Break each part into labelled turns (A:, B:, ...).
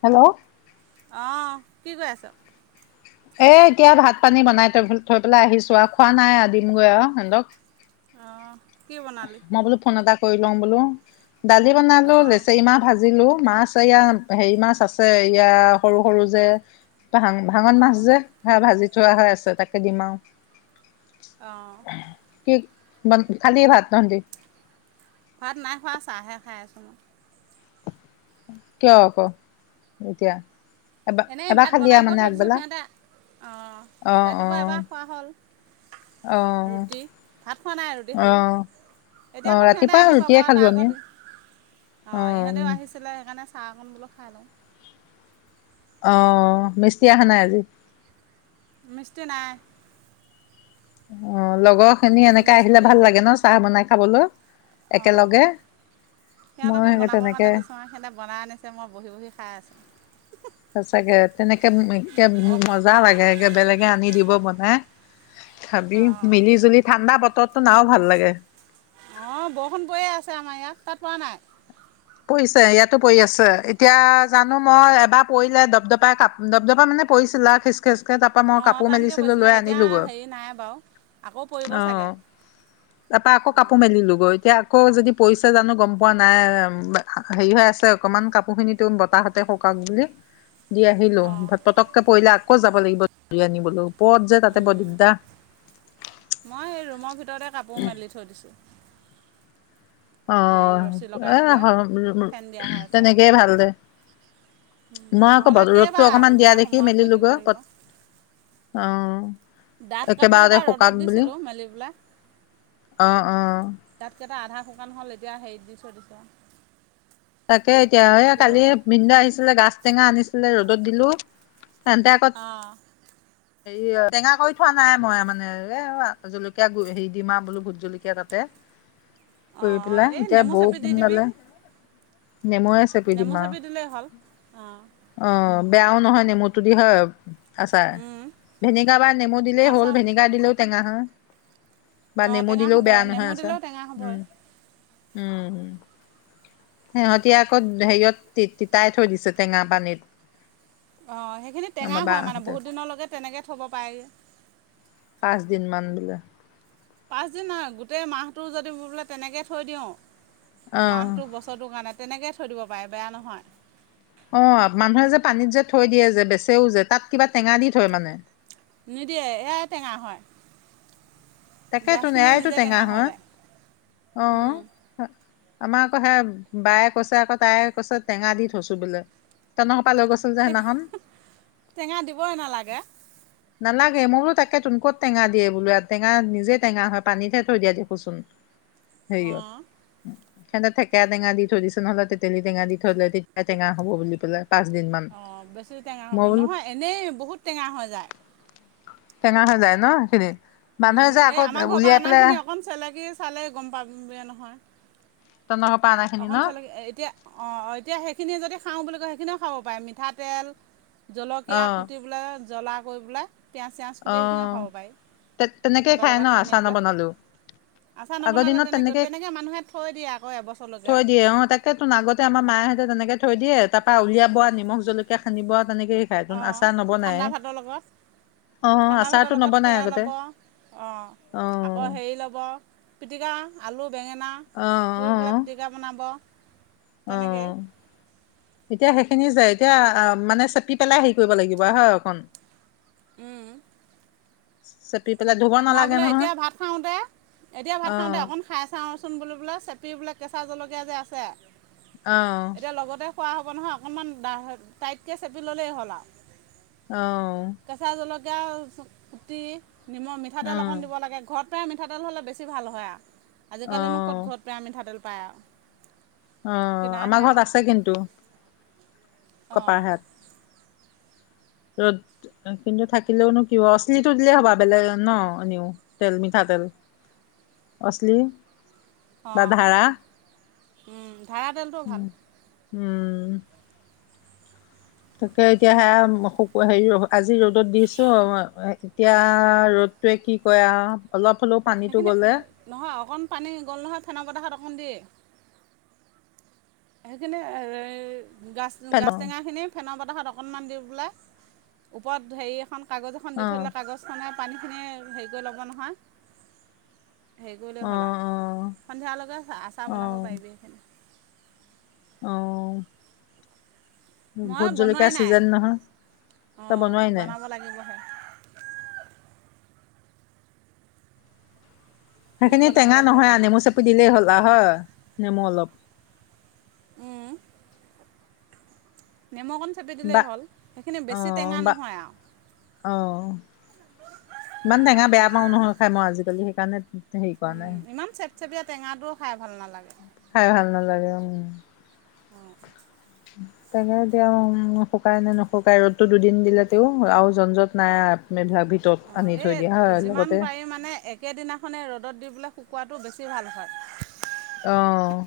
A: Hello
B: অঁ কি কৰিৈ আছ
A: এ এতিয়া ভাত পানী বনাই থৈ থৈ পেলাই আহিছো আৰু খোৱা নাই আ দিমগৈ আৰু সিহঁতক
B: অ
A: মই বোলো ফোন এটা কৰিৈ লওঁ বোলো দালি বনালো
B: অঁ
A: লেচেী মাহ ভাজিলো মাছ আছে এয়া হেৰি মাছ আছে ইয়া সৰু সৰু যে ভাং ভাঙন মাছ
B: অঁ
A: যে হা ভাজি যোৱা হৈ আছে তাকে দিমাও
B: অঁ
A: মানে খালী ভাত। [inaudible]
B: ভাত নাই খোৱা চাহে খাই আছো মই।
A: কিয় আকৌ এতিয়া। এবাৰ
B: এনেই
A: এবাৰ
B: ভাত
A: খালি
B: বনাই
A: আৰু
B: কৈ
A: মানে
B: থৈ দিছো
A: আগবেলা
B: সিহঁতে অ
A: অ অ
B: ৰাতিপুৱা এবাৰ খোৱা হ'ল।
A: অ
B: ৰুটি ভাত খোৱা নাই ৰুটি
A: অ
B: খালোঁ
A: অ
B: এতিয়া আকৌ সিহঁতে
A: ৰাতিপুৱা
B: আহি পাব
A: ৰুটিয়ে
B: আৰু
A: খালো
B: তাৰ
A: আমি
B: আগত অ ইহঁতেও আহিছিলে সেইকাৰণে। চাহ অকণ বোলো খাই লওঁ।
A: অ মিস্ত্ৰী অহা নাই আজি।
B: মিস্ত্ৰী নাই।
A: অ লগৰ। খিনি এনেকে আহিলে ভাল লাগে ন চাহ বনাই। খাবলৈ।
B: অ
A: একেলগে মই
B: সিহঁতকে
A: সেই
B: বনাব
A: তেনেকে
B: কাৰণে দিছো আৰু সিহঁতে বনাই আনিছে মই বহি বহি খাই আছো।
A: সচাকে তেনেকে একে
B: অঁ
A: মজা লাগে একে বেলেগে আনি দিব বনাই। খাবি
B: অঁ
A: মিলি জুলি ঠাণ্ডা বতত। নাও ভাল লাগে।
B: অ বৰষুণ পৰিয়ে আছে আমাৰ ইয়াত তাত পৰা নাই।
A: পৰিছে ইয়াতো পৰি আছে এতিয়া জানো মই এবাৰ পৰিলে দপদপাই কাপ দপদপা মানে পৰিছিলা খিচখিচ। তাপা মই
B: অঁ
A: কাপোৰ
B: টানকৈ
A: মেলিছিলো
B: পৰিছিলে
A: লৈ
B: এতিয়া
A: আনিলো গৈ।
B: হেৰি নাই বাৰু আকৌ পৰিব
A: অ
B: চাগে
A: তাপা আকৌ কাপো
B: এনেকুৱা
A: মেলিলো গৈ এতিয়া। আকৌ যদি পৰিচে জানো গম পোৱা নাই। বা হেৰি হৈ আছে অকমান কাপোৰ খিনি তোন বতাহতে সোকাক বুলি। দি আহিলো
B: অঁ
A: ভ পতককে পৰিলে আক। আকৌ যাব লাগিব ধ আনিবলৈও। পত যে তাতে বৰ দিগদা।
B: মই ৰোমৰ ভিত। ভিতৰতে কাপোৰ মেলি থৈ দিছো।
A: অ এ
B: পেলাই
A: হ
B: ফেন দিয়া হৈ আছে আৰু
A: তেনেকে ভাল দে মই আকৌ ব
B: নহ'লে
A: ৰ'দটো
B: কেইবাৰ
A: অকমান দিয়া
B: ওলোৱা
A: দেখি
B: সোমোৱা কৰি থাকিব
A: মেলিলোগৈ
B: লাগিব
A: পত অ
B: ডাঠ
A: একেবাৰতে
B: কাপোৰকেইটা ৰ'দত
A: সোকাক বুলি
B: দিছিলোঁ মেলি পেলাই
A: অ। অ।
B: ডাঠকেইটা আধা শুকান হ'ল এতিয়া হেৰিত দি থৈ দিছো।
A: তাকে এতিয়া এইয়া কালি বিনদা আহিছিলে গাছ টেঙা আনিছিলে ৰবি। ত দিলো। তেন্তে আকত।
B: অঁ
A: হেৰি টেঙা কৰি থোৱা নাই মই মানে এ জলকীয়া হেৰি দিম আৰু বোলো ভোট জলকীয়া তাতে কৰি
B: অঁ
A: পেলাই
B: এই
A: এতিয়া
B: নেমু
A: বৌ
B: চেপি দি দিবি
A: সোনডালে নেমুৱে চেপি
B: নেমু
A: দিম আৰু।
B: দিলেই হ'ল অঁ
A: বেয়াও নহয় নেমুতোদি হয় আছাৰ ভেনেগাৰ বা নেমু দিলেই হ'ল
B: আচাৰ
A: ভেনেগাৰ দিলেও টেঙা হ বা
B: অঁ
A: নেমু
B: টেঙা
A: দিলেও
B: হ'বই
A: বেয়া
B: নেমু
A: নহয় আছা
B: দিলেও টেঙা হ'বই
A: উম উম হম সিহঁতি আকৌ হেৰিয়ত তি তিতাই থৈ দিছে টেঙা পানীত
B: অ সেইখিনি টেঙা
A: আমাৰ
B: হয় মানে
A: বাহঁতে
B: বহুত দিনলৈকে তেনেকে থব উপায়
A: পাঁচদিন ম বোলে
B: পাচ দিন আৰু গোটেই মাহটো যদি বোলে তেনেকে থৈ দিওঁ
A: অ
B: মাহটো বছৰটোৰ কাৰণে তেনেকৈ থৈ দিব পাৰে বেয়া নহয়
A: অ মানুহে যে পানীত যে থৈ দিয়ে যে বেচেও যে তাত কিবা টেঙা দি থয় মানে
B: নিদিয়ে এয়াই টেঙা হয়
A: তাকেতো
B: গাছখিনিয়ে
A: নৰাাইতটো
B: নিজে
A: টেঙা হ
B: হৈ যায় উম।
A: আহ আমাৰ আকৌ সে বায়ে কৈছে আকৌ তাই কৈছে টেঙা দি থৈছো বোলে তেনেহ
B: টে টেঙা দিবই নালাগে
A: নালাগে মোৰো তাকে টোনকত টেঙা দিয়ে বোলো টেঙা নিজেই টেঙা হয় পানীতহে থৈ দিয়া দেখোচোন সেইয়
B: অঁ
A: সেহতেত ে টেঙা দি থৈ দিছছে নহলে তেতেলী টেঙা দি থ ললে তেতিয়া টেঙা হব বুলি পেললে
B: অ বেছি টেঙা হ'ব নহয় এনেই বহুত টেঙা হৈ যায়
A: টেঙা হৈা যায় ন খেইদিন
B: উম এই আমাৰ ঘৰৰ পৰা অনা খিনি অকন চেলেকি চালে গম পাব নহয়
A: তহঁতৰ পৰা অনাখিনি ন
B: অকন চলেকে এতিয়া অ অ এতিয়া সেই সখিনিয়ি যদি খাওঁ বুলি কয় সেইখিনিও খাব পাৰে মিঠাতেল
A: অ
B: জলকীয়া কুটি পেললৈ জ্বলা কৰি পেলাই পিয়য়াজ চিয়াজ
A: অ
B: কুটি সেইখিনিও খাব পাৰি
A: তেনেকেই
B: ভাতৰ
A: খাই ন
B: লগত সানি
A: আচাৰ
B: বোলে
A: নবনালেও
B: আচাৰ
A: আগৰ
B: নবনালে
A: দিনত
B: তেনেকে
A: তেনেকেই
B: তেনেকে মানুহে থৈ দিয়ে আকৌ এবা
A: থৈ দিয়ে অ তাকে তোন আগতে আমাৰ মায়েহঁতে তেনেকে থৈ দিয়ে তাক উলিয়াব নিমখ জলকীয়া খান্িব তেনেকেই খায় তোন
B: অঁ
A: আচা নবনাই
B: ঠাণ্ডা ভাতৰ লগত
A: অ
B: ঠাণ্ডা ভাতৰ
A: আচাৰটো
B: লগত
A: নবনাই
B: সেয়া
A: আগতে
B: ল'ব
A: অ
B: অঁ আকৌ হেৰি ল'ব পিটিকা আলু বেঙেনা
A: অ
B: পুৰি
A: অ
B: পেলাই পিটিকা বনাব
A: অ
B: তেনেকেই
A: এতিয়া সেইখিনি যাই এতিয়া মানে চেপি পেলাই হেৰি কৰিব লাগিব হয় অকণ
B: উম
A: সত
B: মই বোলে এতিয়া ভাত খাওঁতে এতিয়া ভাত
A: অ
B: খাওঁতে অকন খাই চাওঁচোন বো বোলে চেপি বোলে কেঁচা জলকীয়া যে আছে
A: আহ
B: এতিয়া লগতে খোৱা হ'ব নহয় অকণমান ড টাইটকৈ চেপি ল'লেই হ'ল আৰু
A: আহ
B: গা গুটি নিমখ
A: অ
B: মিঠাতেল অকণ দিব লাগে ঘৰত ায় মিঠাতেল হ'লে বেছি ভাল হয় আৰু
A: অ
B: আজিকালিনো ক'ত ঘৰত পায় আমিাতেল পায়।
A: অ',
B: কিনাহে
A: আমাৰ
B: আৰু
A: ঘৰত আছে কিন্তু। কপাহ
B: অঁ
A: হাত। ৰ'দ কিন্তু থাকিলেওনো কি অশ্লীটো দিলেই হ'বা বেলেগ ন এ নিও তেল মিঠাতেল অশ্লীল।
B: অঁ', ধাৰা তেলটো ভাল।
A: উম। তাকে এতিয়া হে হেৰি আজি ৰ'দত দিছো। এতিয়া ৰ'দটোৱে কি কয় আৰু অলপ। হ'লেও পানীটো
B: সেইখিনি
A: গ'লে
B: নহয় অকণ পানী গ'ল নহয় ফেন বতখাত অকণ দিয়ে। সেইখিনি। গাছ
A: অ
B: গাছ টেঙা
A: অ
B: খিনিয়ে ফেন। বতাহত অকমান দি পেলাই ওপৰত হেৰী এখন। কাগজ এখন দি থৰিলে কাগজখনে। পানীখিনি হেৰি কৰি ল'ব নহয়। হেৰি কৰিলে
A: অ
B: হ'ল আ সন্ধিয়ালৈকে আচাৰ
A: অ
B: বনাব পাৰিবি এইখিনি।
A: অ',।
B: মই
A: ভোট
B: বনোৱাই
A: জলকীয়া
B: নাই,
A: ছিজন নহয় তই
B: অঁ',
A: বনোৱাই নাই
B: বনাব লাগিবহে। মোৰ
A: সেইখিনি
B: বনাব
A: টেঙা
B: লাগিব
A: নহয় আ
B: অকণমান
A: নেমু চেপি দিলেই হ'লা হয়। নেমু অলপ।
B: উম। দিলেই
A: বা
B: হ'ল সেইখিনি বেছি
A: অ',
B: টেঙা
A: বা
B: নহয় আৰু
A: আ', হ ইমান টেঙা বেয়া পাওঁ নহয়। খাই মই আজিকালি সেইকাৰণে। হেৰি কৰাৱা নাই।
B: চব টেঙাটো। ভাল নালাগে
A: খাই ভাল নালাগে উম।
B: অঁ
A: তাকে এতিয়া শুকাই নে নুশুকাই ৰ'দতো দুদিন দিলে তেও আৰু জ্জট নাই ধ
B: অ', এ যিমান পাৰি মানে একেদিনাখনে ৰ'দত দি পোলে। শুকোৱাটো বেছি ভাল হয়।
A: আহ',।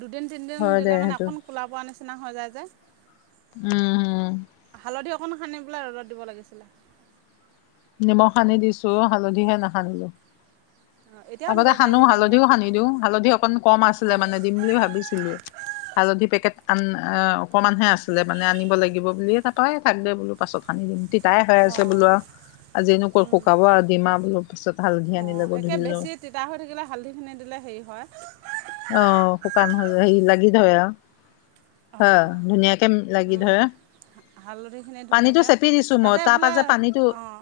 B: দুদিন তিনিদিন দিলে মানে অক
A: সেইটো
B: খোলাোৱা নিচনা। নিচনা হৈ যায় যে।
A: উম উম।
B: অকন সানি পেলাই ৰদত দিব লাগিছিলে।
A: নিমখ সানি দিছো, হালধিহে নাখানিলো।
B: অঁ এতিয়াও দিব
A: আগতে সানো।
B: পাৰিবি হালধি
A: হালধিও
B: অকণ
A: সান্দি
B: সানি
A: দিওঁ, হালধি অকন কম আছিলে
B: অঁ
A: মানে দিম বুলি ভাবিছিলোৱে। হালধি পেকেট আন অকণমানহে আছিলে মানে আনিব লাগিব বুলিয়ে তাৰৰাই থাক দে বোলো পাছত সানি দিম তাই হৈ আছে
B: অঁ
A: বোলোৱা তেনেকুৱা শুকাব আৰু ডিমা বোলৰ পিছত হালধি
B: অঁ
A: আনিলে
B: একে
A: ধৰিিলো
B: বেছি তিতা হৈ থাকিলে হালধিখিনি দিলে হেৰি হয়
A: অ শুকান হ হে লাগি থ হয় আৰু অ
B: অঁ
A: ধুনিয়ীয়া কে লাগি ধৰা
B: হালধিখিনি ধুনীয়াকৈ
A: মই
B: তাতে
A: তাৰ পৰা
B: বোলে
A: যে পানীটো
B: অঁ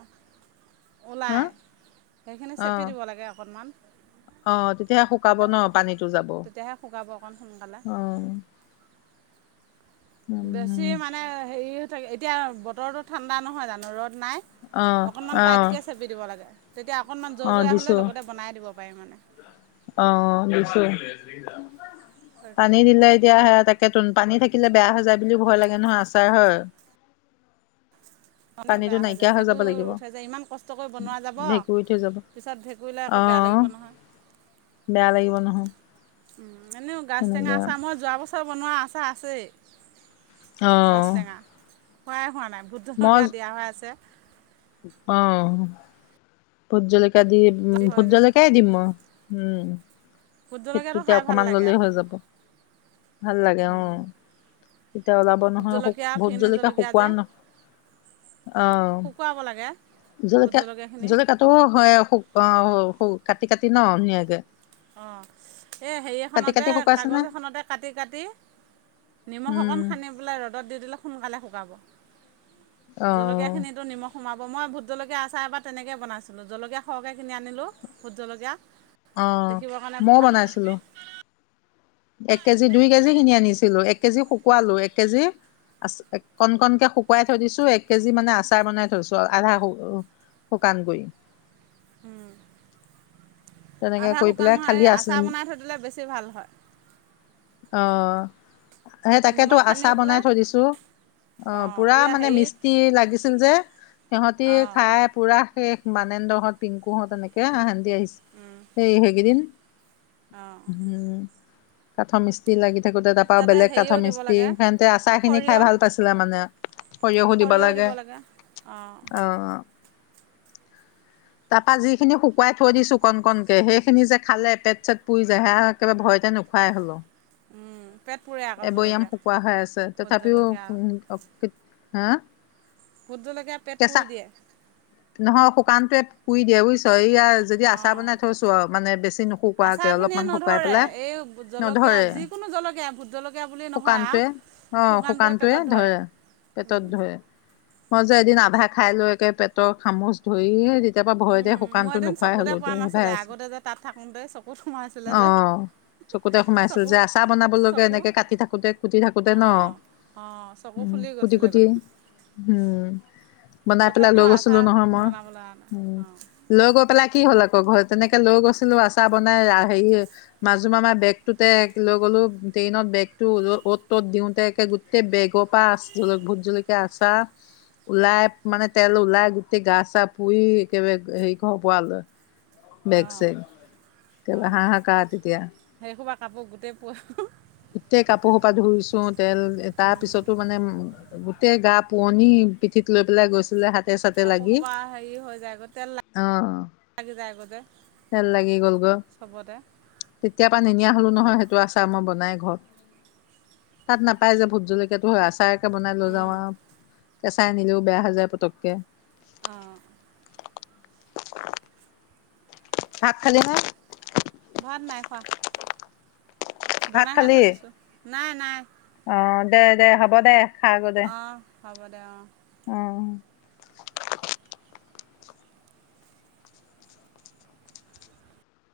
A: হা
B: ওলায় সেইখিনি চেপি দিব লাগে অকণমান
A: আহ তেতিয়াহে শুকাব ন পানীটো যাব অ
B: তেতিয়াহে শুকাব অকণ সোনকালে বেছি
A: উম
B: মানে সে এতিয়া বতৰৰতটো ঠাণ্ডা নহয় জানো ৰ'দ নাই
A: অ
B: অকনমান
A: অ
B: টাইটকে চেপি দিব লাগে তেতিয়া অকণমান
A: অ
B: জৰ জীয়া হ'লে
A: দিছো
B: লগতে বনাই দিব বায় মনা
A: অ নিছো পানী নিলাই দিয়া সে তাক তাকে ত পানী থাকিলে বেয়া হৈ যায় বুলিও ভয় লাগে নহয় আচাৰ হয়
B: মান
A: পানীটো
B: বেয়া হৈ
A: নাইকিয়া
B: যায়
A: যাব
B: ভেঁকুৰ
A: লাগিব
B: উঠাই যায় ইমান কষ্ট কৰি বনোৱা যাব
A: ভেঁকুৰিত হৈ যাব
B: পিছত ভেঁকুৰীলৈ
A: অ
B: আকৌ বেয়া লাগিব নহয়
A: বেয়া লাগিব নহয়
B: উম এানেও গাছ টেঙা
A: সেনেকে
B: আছে মই যোৱা বছৰ বনোৱা আা আছে
A: আহ
B: কৰাই হোৱা নাই ভোটজনকীয়া দিয়া হৈ আছে
A: অ ভতজলৈক দি ভোট
B: হয় যে
A: জালকাই দিম মই উম
B: ভোট
A: সেইটো
B: জলকীয়াটো
A: এতিয়া
B: খাই ভাল
A: অকমান
B: লাগে
A: ললেই
B: আকৌ
A: হৈ যাব ভাল লাগে আহ তেতিয়া ওলাব
B: ভোট
A: নহয়
B: জলকীয়া
A: ভোট
B: ফেনী
A: জলিকীয়া
B: জলকীয়া
A: শুকুৱোৱা
B: যে
A: ন আহ
B: শুকুৱাব লাগে ভোট
A: জলেকা
B: জলকীয়াখিনি
A: জলেকাটো হয় অসু কাটি কাটি ন নগে
B: অঁ এই হেৰি এখনতে
A: শুকাইছে নে
B: কাগজ এখনতে কাটি কাটি নিমখ অকণ
A: উম
B: খান্ি পেলাই ৰ'দত দি দিলে সোনকালে শুকাব
A: অ
B: জলকীয়াখিনিতো নিমখ সোমাব ' মই ভোট জলকীয়া আচাৰ এবাৰ তেনেকৈ বনাইছিলোঁ জলকীয়া সৰহকৈ কিনি আনিলোঁ ভোট জলকীয়া
A: অ
B: দেখিবৰ কাৰণে
A: মই বনাইছিলো এক কেজি দুই কেজি খিনি আনিছিলো এক কেজি শুকালো এক কেজি আ কণ কণকে শুকুৱাই থৈ দিছো এক কেজি মানে আচাৰ বনাই থৈছো আধা শুকান কৰি
B: উম
A: তেনেকে
B: আধা
A: কৰি
B: শুকান
A: পেলাই
B: নহয়
A: খালি
B: এই
A: আ
B: আচাৰ বনাই থৈ দিলে বেছি ভাল হয়
A: আহ সেই তাকেতো
B: নিমখ সানি
A: আচাৰ
B: পেলাই
A: বনাই থৈ দিছো অ
B: অঁ
A: পুৰা
B: এয়া
A: মানে
B: হেৰি
A: মিষ্টি লাগিছিল যে সিহঁতি
B: অঁ
A: খাই পুৰা শেষ মানেন্দৰহঁত পিংকুহঁত এনেকে হেন্দদি আহি সেই হেগদিন
B: অঁ
A: উম কাঠ মি্ত্ৰী লাগি থাকোঁতে তাৰ পৰাৰা
B: তাতে
A: বেলেগ
B: হেৰিও
A: কাঠৰ
B: দিব
A: মস্ত্ৰী
B: লাগে
A: সিহতে আচাৰ খিনি
B: সৰিয়হ
A: খাই ভাল পাইছিলে মানে সৰিয়হ সোধিব
B: সৰিয়হও দিব
A: লাগে
B: অঁ
A: আহ তাৰ পৰাা যিখিনি শুকুৱাই থৈ দিছো কণ কণকে সেইখিনি যে খালে পেট চেট পুৰি যায় সেয়া একেবাৰে ভয়তে নোখোৱাই হলো
B: উম, পেট পুৰে আকৌ
A: এবৈয়াম
B: জলকীয়া,
A: শুকোৱা হৈ আছে
B: ভোট
A: তথাপিও
B: জলকীয়া,
A: হা
B: বুতদলৈকে পেট
A: কেঁচা
B: পৰিুৰি দিয়ে
A: নহয় শুকানটোৱে পুই দিয়ে বুজিছ এই ইয়াৰ যদি আচাৰ
B: অ',
A: বনাই থৈছো আৰু মানে বেছি নুশুকোৱাকে
B: আচাৰখিনিয়ে
A: অলপমান শুকুৱাই
B: নধৰে,
A: পেলাই
B: এই জলকীয়া
A: নধৰে
B: যিকোনো জলকীয়া ভোট জলকীয়া বুলি নহয় আৰু
A: শুকানটোৱে অ শুকানটোৱে ধৰে পেটত ধৰে মই যে এদিন আধা খাই লৈকে পেটৰ খামুচ ধৰি কেতিয়াৰ পৰাা ভয়তে
B: উম, মোৰ
A: শুকানতো
B: এদিন
A: নোখোৱাই হলো
B: চকুতে
A: এতি
B: পৰা
A: হ ভাই
B: নাছিলে,
A: আছ
B: আগতে যে তাত থাকোঁতে চকুত সোমাইছিলে যে,
A: আহ চকুতে সোমাইছিল
B: চকু
A: যে আচাৰ বনাবলৈকে
B: চকু
A: এনেকে কাটি থাকোতে কুটি থাকোতে ন
B: অ', অ', চকু
A: উ
B: ফুলি
A: কুটি কুটি
B: গৈছিলেগৈ,
A: উম বনাই পেলাই লৈ
B: তথাপিও আচা
A: গৈছিলো নহয় মই
B: বনাবলৈন
A: উম লৈ গৈ পেলাই কি হ'ল ঘৰ তেনেকে লৈ গৈছিলো আচাৰ বনাই হেৰি মাজু মামাৰ বেগ টোতে লৈ গ'লো ট্ৰেইনত বেগতটো 'ত ত'ত দিওতেে গোটেই বেগৰ পৰা আ ভোট জলকীয়া আচাৰ ওলাই মানে তেল ওলাই গোটেই গা চা পুই কেব হেই ক পাল বেগ
B: অ',
A: চাইগ কো হা হা ক তেতিয়া
B: পাপ গোটেই পোৱা
A: গোটেই কাপোৰ সোপা ধুইছো তেল তাৰ পিছতো মানে উ গোটেই গা পোৱনি পিঠিত লৈ পেলাই গৈছিলে হাত তাতে চাতে
B: কাপোৰ
A: লাগি
B: সোপা হেৰি হৈ যায়গৈ, তেল
A: অ
B: লাগি যায়গৈ যে
A: তেল লাগি গল গ
B: চবতে
A: তেতিয়াৰ পৰাা নিনিয়া হলো নহয়
B: অঁ
A: সেইটো আচাৰ মই বনাই ঘৰত তাত নাপায় যে ভোত জলকাতটো হয় আচাৰকে বনাই লৈ যাও
B: উম
A: আৰু কেঁচাই নিলেও বেয়া হৈ যায় পতককে
B: আহঁ
A: শাত খালে ন
B: ফাৰনাইফা
A: ভাত
B: বনাইহে
A: খালি
B: থৈ দিছো নাই নাই
A: অ দে দে হ'ব দে খাগৈ দে
B: আহ হ'ব দে অ
A: অ